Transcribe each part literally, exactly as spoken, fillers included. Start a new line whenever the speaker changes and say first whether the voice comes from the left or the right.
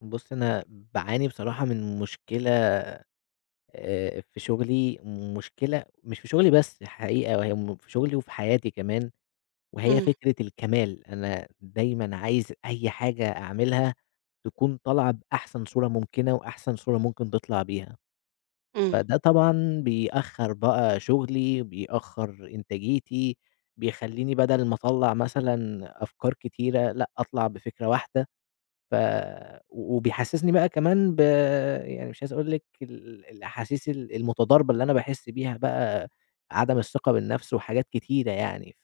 left: بُص، أنا باعاني بصراحة من مشكلة آآ في شغلي، مشكلة مش في شغلي بس حقيقة، وهي م في شغلي وفي حياتي كمان، وهي
right: إمم،
left: فكرة الكمال. أنا دايمًا عايز أي حاجة أعملها تكون طالعة بأحسن صورة ممكنة، وأحسن صورة ممكن تطلع بيها.
right: إمم،
left: فده طبعًا بيأخّر بقى شغلي، بيأخّر إنتاجيتي، بيخلّيني بدل ما أطلّع مثلًا أفكار كتيرة، لأ أطلع بفكرة واحدة. ف وبيحسّسني بقى كمان ب يعني مش عايز أقول لِك ال الأحاسيس ال المتضاربة اللي أنا باحس بيها بقى، عدم الثقة بالنَفْس وحاجات كتيرة يعني،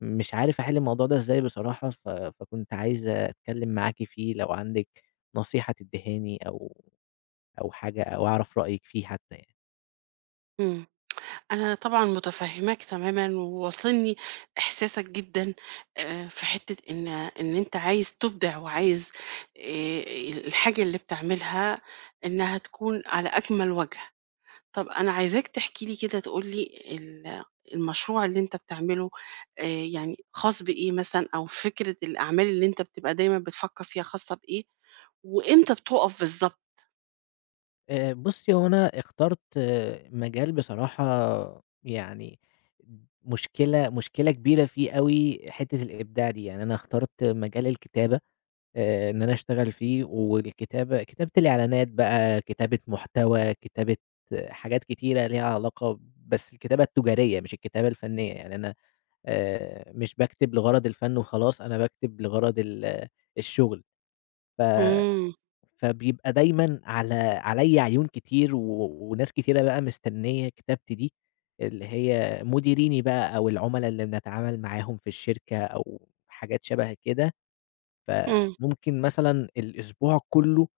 left: فمش عارف أحِل الموضوع ده إزاي بصراحة، ف فكنت عايز أتكلّم معاكِ فيه لو عندِك نصيحة تدّيهاني أو أو حاجة أو أعرف رأيِك فيه حتّى يعني.
right: إمم. أنا طبعًا متفهّماك تمامًا، وواصلني إحساسك جدًا آآ، في حتّة إن إن أنت عايز تبدع وعايز آآ، الحاجة اللي بتعملها إنها تكون على أكمل وجه. طَب أنا عايزاك تحكي لي كده تقول لي ال المشروع اللي أنت بتعمله، آآ، يعني خاص بإيه مثلًا، أو فكرة الأعمال اللي أنت بتبقى دايمًا بتفكّر فيها خاصة بإيه، وإمتى بتُقف بالضبط؟
left: آآ بُصّي، هو أنا اخترت آه، مجال بصراحة يعني مشكلة مشكلة كبيرة فيه أوي حتّة الإبداع دي، يعني أنا اخترت مجال الكتابة آآ إن أنا أشتغل فيه، والكتابة كتابة الإعلانات بقى، كتابة محتوى، كتابة آه، حاجات كتيرة ليها علاقة بس الكتابة التجارية مش الكتابة الفنية، يعني أنا آآ مش باكتب لغرض الفن وخلاص، أنا باكتب لغرض ال الشغل، ف
right: إمم،
left: فبيبقى دايمًا على عليَّ عيون كتير و وناس كتيرة بقى مستنية كتابتي دي، اللي هي مديريني بقى أو العُملا اللي بنتعامل معاهم في الشركة أو حاجات شبه كده،
right: إمم.
left: فممكن مثلًا الأسبوع كُلّه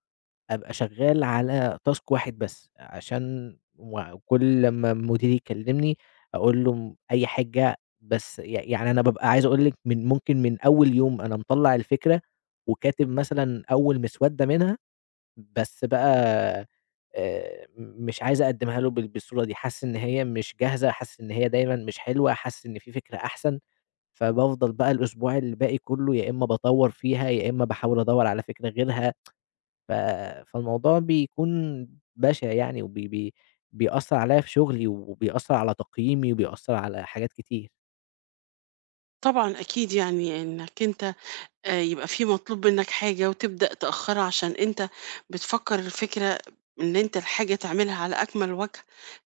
left: أبقى شغال على task واحد بس، عشان وكل لمّا مديري يكلمني أقول له م أي حاجة بس ي يعني أنا بابقى عايز أقول لِك من ممكن من أول يوم أنا مطلّع الفكرة وكاتب مثلًا أول مسودة منها بس بقى آآ مش عايز أقدّمها له بال بالصورة دي، حاسس إن هي مش جاهزة، حاسس إن هي دايمًا مش حلوة، حاسس إن في فكرة أحسن، فبافضل بقى الأسبوع اللي باقي كلّه يا إمّا باطوّر فيها، يا إمّا باحاول أدوّر على فكرة غيرها، ف فالموضوع بيكون بشع يعني وبي بي بيأثّر عليّا في شغلي وبيأثّر على تقييمي وبيأثّر على حاجات كتير.
right: طبعًا أكيد، يعني إنك أنت آآ يبقى في مطلوب منّك حاجة وتبدأ تأخّرها عشان أنت بتفكّر الفكرة إن أنت الحاجة تعملها على أكمل وجه.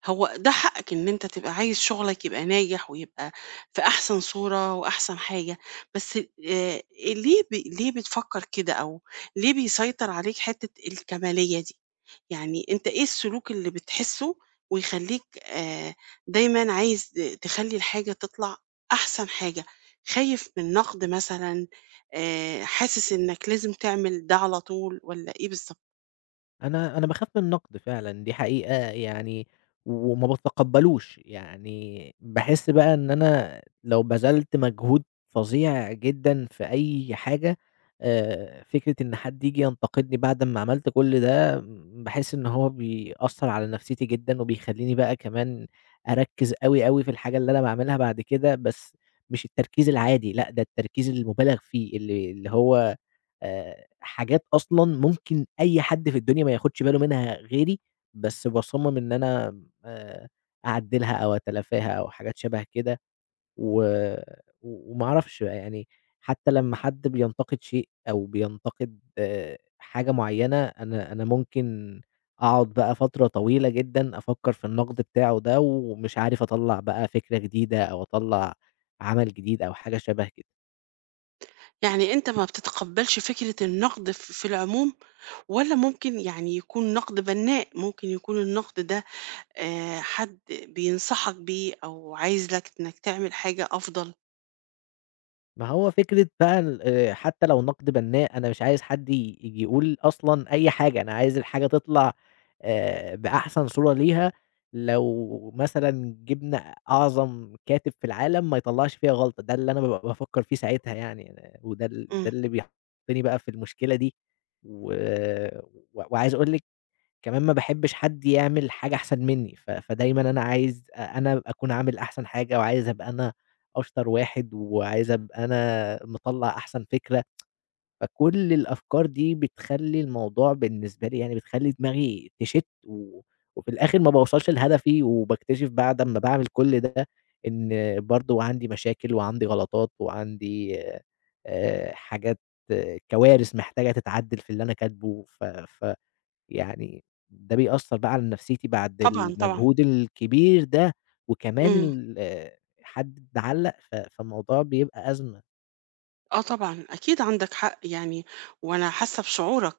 right: هو ده حقّك إن أنت تبقى عايز شغلك يبقى ناجح ويبقى في أحسن صورة وأحسن حاجة، بس آآ ليه ب ليه بتفكّر كده، أو ليه بيسيطر عليك حتّة الكمالية دي؟ يعني أنت إيه السلوك اللي بتحسه ويخلّيك آآ دايمًا عايز ت تخلّي الحاجة تطلع أحسن حاجة؟ خايف من نقد مثلًا، آآ حاسس إنك لازم تعمل ده على طول، والّا إيه بالضبط؟
left: أنا أنا باخاف من النقد فعلًا، دي حقيقة يعني وما باتقبّلوش، يعني باحس بقى إن أنا لو بذلت مجهود فظيع جدًا في أي حاجة، آآ فكرة إن حد ييجي ينتقدني بعد أمّا عملت كل ده، باحس إن هو بيأثّر على نفسيتي جدًا، وبيخلّيني بقى كمان أركّز أوي، أوي في الحاجة اللي أنا باعملها بعد كده، بس مش التركيز العادي، لأ ده التركيز المُبالغ فيه، اللي اللي هو آآ حاجات أصلًا ممكن أي حد في الدنيا ما ياخدش باله منها غيري، بس باصمم إن أنا آآ أعدّلها أو أتلافاها أو حاجات شبه كده، و وما أعرفش بقى يعني حتى لمّا حد بينتقد شيء أو بينتقد آآ حاجة معيّنة، أنا أنا ممكن أقعد بقى فترة طويلة جدًا أفكّر في النقد بتاعه ده، ومش عارف أطلّع بقى فكرة جديدة أو أطلّع عمل جديد أو حاجة شبه كده.
right: يعني أنت ما بتتقبّلش فكرة النقد ف في العموم، والّا ممكن يعني يكون نقد بنّاء، ممكن يكون النقد ده آآ حد بينصحك بيه أو عايز لك إنك تعمل حاجة أفضل؟
left: ما هو فكرة بقى ال آآ حتى لو نقد بنّاء، أنا مش عايز حد ي ييجي يقول أصلًا أي حاجة، أنا عايز الحاجة تطلع آآ بأحسن صورة ليها، لو مثلًا جِبنا أعظم كاتب في العالم ما يطلّعش فيها غلطة، ده اللي أنا بابقى بافكّر فيه ساعتها يعني أنا وده ال ده
right: إمم،
left: اللي بيحطّني بقى في المشكلة دي، و و وعايز أقول لِك كمان ما باحبش حد يعمل حاجة أحسن منّي، ف فدايمًا أنا عايز أ أنا أكون عامل أحسن حاجة، وعايز أبقى أنا أشطر واحد، وعايز أبقى أنا مطلّع أحسن فكرة، فكل الأفكار دي بتخلّي الموضوع بالنسبة لي يعني بتخلّي دماغي تشِت، و وفي الآخر ما باوصلش لهدفي، وباكتشف بعد أمّا باعمل كل ده إن برضه عندي مشاكل، وعندي غلطات، وعندي آآ حاجات آه، كوارث محتاجة تتعدّل في اللي أنا كاتبه، ف ف يعني ده بيأثّر بقى على نفسيتي بعد
right: طبعًا، طبعًا.
left: المجهود الكبير ده، وكمان
right: إمم.
left: ال آه، حد علّق ف فالموضوع بيبقى أزمة.
right: آه طبعًا، أكيد عندك حق يعني، وأنا حاسة بشعورك.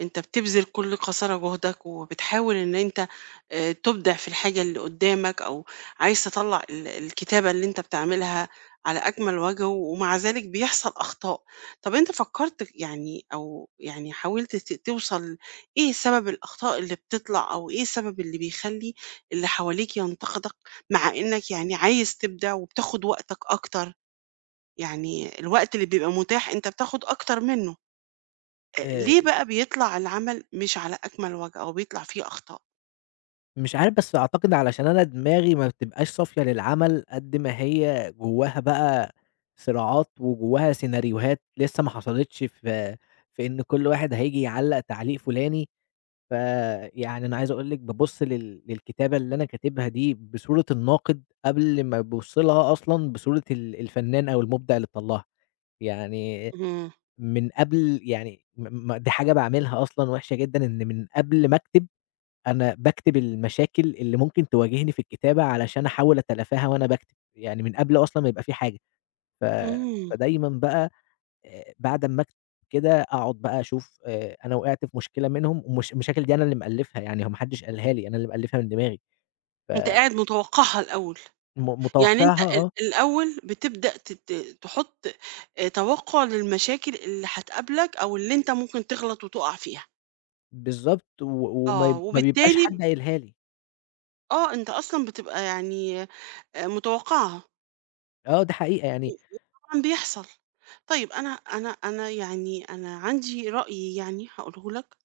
right: أنت بتبذل كل قصارى جهدك، وبتحاول إن أنت آآ تُبدع في الحاجة اللي قدّامك، أو عايز تطلّع ال الكتابة اللي أنت بتعملها على أكمل وجه، ومع ذلك بيحصل أخطاء. طب أنت فكّرت يعني، أو يعني حاولت ت توصل إيه سبب الأخطاء اللي بتطلع، أو إيه السبب اللي بيخلّي اللي حواليك ينتقدك، مع إنك يعني عايز تبدع وبتاخد وقتك أكتر؟ يعني الوقت اللي بيبقى متاح أنت بتاخد أكتر منه، آآ ليه
left: آآ،
right: بقى بيطلع العمل مش على أكمل وجه أو بيطلع فيه أخطاء؟
left: مش عارف بس أعتقد علشان أنا دماغي ما بتبقاش صافية للعمل قد ما هي جواها بقى صراعات، وجواها سيناريوهات لسه ما حصلتش، ف في إن كل واحد هييجي يعلّق تعليق فلاني فيعني أنا عايز أقول لِك بابُص لل للكتابة اللي أنا كاتبها دي بصورة الناقد، قبل ما أبُص لها أصلًا بصورة ال الفنان أو المُبدع اللي طلّعها، يعني
right: إمم،
left: من قبل يعني م م دي حاجة باعملها أصلًا وِحشة جدًا، إن من قبل ما أكتب، أنا باكتب المشاكل اللي ممكن تواجهني في الكتابة علشان أحاول أتلافاها وأنا باكتب، يعني من قبل أصلًا ما يبقى في حاجة، ف
right: إمم،
left: فدايمًا بقى آآ بعد أمّا أكتب كده أقعد بقى أشوف آآ أنا وقعت في مشكلة منهم ومش المشاكل دي أنا اللي مألّفها، يعني هو ما حدش قالها لي، أنا اللي مألّفها من دماغي، ف
right: أنت قاعد متوقعها الأول.
left: م
right: يعني أنت
left: متوقعها
right: ال
left: آه،
right: الأول بتبدأ تت تحط آآ توقع للمشاكل اللي هتقابلك أو اللي أنت ممكن تغلط وتُقع فيها.
left: بالضبط و وما
right: آه،
left: ي ما بيبقاش
right: وبالتالي
left: حد قايلها لي،
right: آه، أنت أصلًا بتبقى يعني آآ متوقعها،
left: آه دي حقيقة
right: و
left: يعني
right: وطبعًا بيحصل. طيب أنا أنا أنا يعني أنا عندي رأي، يعني هاقوله لك،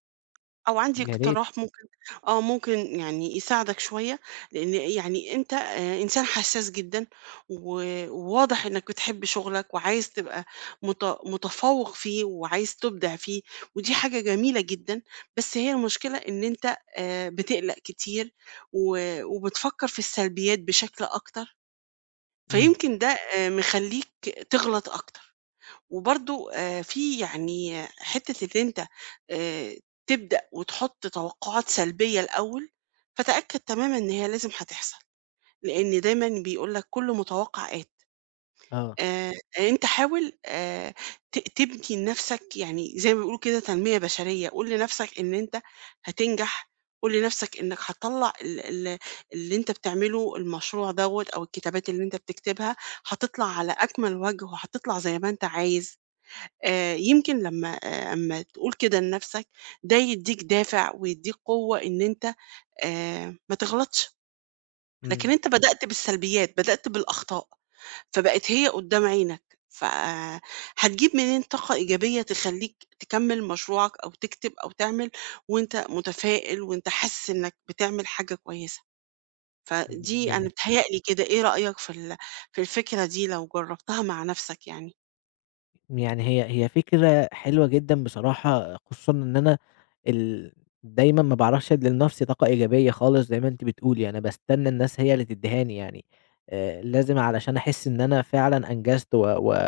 right: أو عندي
left: يا ريت،
right: اقتراح ممكن، آه، ممكن يعني يساعدك شوية. لإن يعني أنت آآ إنسان حساس جدًا، و وواضح إنك بتحب شغلك، وعايز تبقى مت متفوّق فيه وعايز تبدع فيه. ودي حاجة جميلة جدًا، بس هي المشكلة إن أنت آآ بتقلق كتير، و وبتفكّر في السلبيات بشكل أكتر،
left: إمم،
right: فيمكن ده آآ مخلّيك تغلط أكتر. وبرضه آآ في يعني حتّة إن أنت آآ تبدأ وتحُط توقعات سلبية الأول، فتأكد تمامًا إن هي لازم هتحصل، لإن دايمًا بيقول لك كُلّ متوقّع آت.
left: آه،
right: آآ أنت حاول آآ ت تبني لنَفْسك، يعني زي ما بيقولوا كده تنمية بشرية. قُل لنَفْسك إن أنت هتنجح، قُل لنَفْسك إنّك هتطلّع ال ال اللي أنت بتعمله المشروع دوّة، أو الكتابات اللي أنت بتكتبها، هتطلع على أكمل وجه وهتطلع زي ما أنت عايز. آآ يمكن لمّا آآ أمّا تقول كده لنَفْسك، ده يدّيك دافع ويدّيك قوة إن أنت آآ ما تغلطش. لكن
left: إمم،
right: أنت بدأت بالسلبيات، بدأت بالأخطاء، فبقت هي قدّام عينك، ف آه، هتجيب منين طاقة إيجابية تخلّيك تكمّل مشروعك أو تكتب أو تعمل وأنت متفائل وأنت حاسس إنّك بتعمل حاجة كويسة؟
left: ج
right: فدي أنا
left: جميل.
right: بتهيأ لي كده. إيه رأيك في ال في الفكرة دي لو جرّبتها مع نَفْسك يعني؟
left: يعني هي هي فكرة حلوة جدًا بصراحة، خصوصًا إن أنا ال دايمًا ما باعرفش أدّي لنفسي طاقة إيجابية خالص زي ما أنتِ بتقولي، أنا باستنى الناس هي اللي تدّيهاني يعني، آآ لازم علشان أحس إن أنا فعلًا أنجزت و و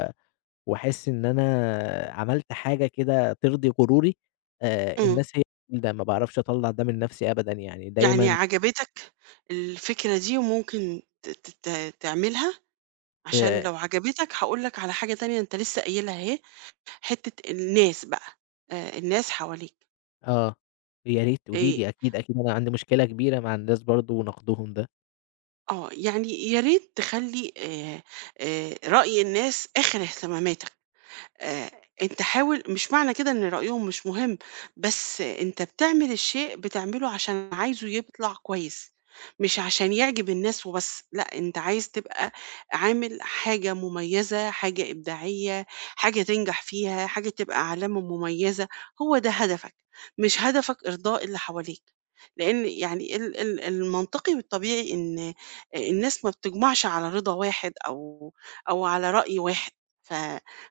left: وأحس إن أنا عملت حاجة كده ترضي غروري، آآ
right: إمم.
left: الناس هي ده ما باعرفش أطلّع ده من نفسي أبدًا يعني
right: يعني
left: دايمًا
right: عجبتك الفكرة دي وممكن ت ت ت تعملها، عشان
left: آآ
right: لو عجبتك هاقول لك على حاجة تانية أنت لسه قايلها أهي، حتة الناس بقى، آآ الناس حواليك
left: آه، يا ريت
right: آآ
left: قولي لي أكيد، أكيد أنا عندي مشكلة كبيرة مع الناس برضه ونقدهم ده.
right: آه، يعني يا ريت تخلّي آآ آآ رأي الناس آخر اهتماماتك. آآ أنت حاول، مش معنى كده إن رأيهم مش مهم، بس أنت بتعمل الشيء بتعمله عشان عايزه يطلع كويس، مش عشان يعجب الناس وبس. لأ، أنت عايز تبقى عامل حاجة مميزة، حاجة إبداعية، حاجة تنجح فيها، حاجة تبقى علامة مميزة. هو ده هدفك، مش هدفك إرضاء اللي حواليك، لإن يعني ال ال المنطقي والطبيعي إن الناس ما بتجمعش على رضا واحد، أو أو على رأي واحد، ف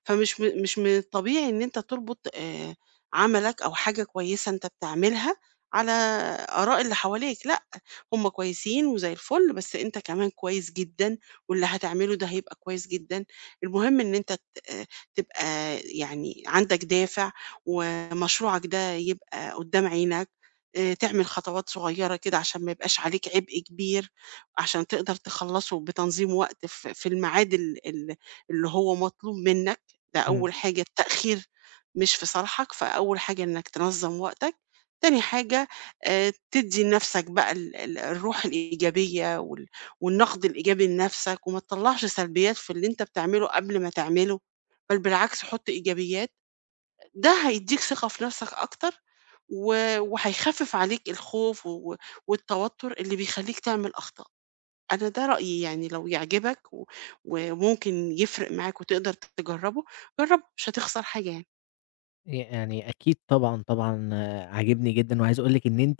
right: فمش م مش من الطبيعي إن أنت تربط آآ عملك أو حاجة كويسة أنت بتعملها على آراء اللي حواليك. لأ، هم كويسين وزي الفل، بس أنت كمان كويس جدًا، واللي هتعمله ده هيبقى كويس جدًا. المهم إن أنت ت آه، تبقى يعني عندك دافع، ومشروعك ده يبقى قدّام عينك. آآ تعمل خطوات صغيّرة كده عشان ما يبقاش عليك عبء كبير، عشان تقدر تخلّصه بتنظيم وقت ف في الميعاد ال ال اللي هو مطلوب منك. ده
left: إمم.
right: أول حاجة، التأخير مش في صالحك، فأول حاجة إنك تنظّم وقتك. تاني حاجة آآ تدّي لنَفْسك بقى ال ال الروح الإيجابية وال والنَقْد الإيجابي لنَفْسك، وما تطلّعش سلبيات في اللي أنت بتعمله قبل ما تعمله، بل بالعكس حُط إيجابيات. ده هيدّيك ثقة في نَفْسك أكتر، و وهيخفِّف عليك الخوف و والتوتُّر اللي بيخلّيك تعمل أخطاء. أنا ده رأيي يعني، لو يعجبك و وممكن يفرق معاك وتقدر تجرّبه، جرّبه مش هتخسر حاجة يعني.
left: يعني أكيد طبعًا، طبعًا آه، عاجبني جدًا، وعايز أقول لِك إن أنتِ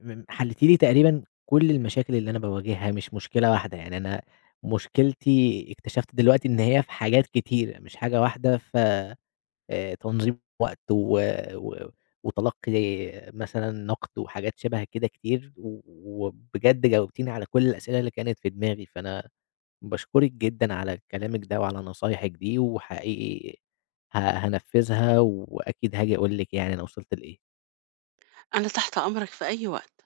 left: م حليتِ لي تقريبًا كل المشاكل اللي أنا باواجهها، مش مشكلة واحدة، يعني أنا مشكلتي اكتشفت دلوقتي إن هي في حاجات كتيرة، مش حاجة واحدة، ف آآ تنظيم وقت و و وتلقي مثلًا نقد وحاجات شبه كده كتير، و وبجد جاوبتيني على كل الأسئلة اللي كانت في دماغي، فأنا باشكرِك جدًا على كلامِك ده وعلى نصايحِك دي، وحقيقي ه هانفّذها وأكيد هاجي أقول لِك يعني أنا وصلت لإيه.
right: أنا تحت أمرك في أي وقت.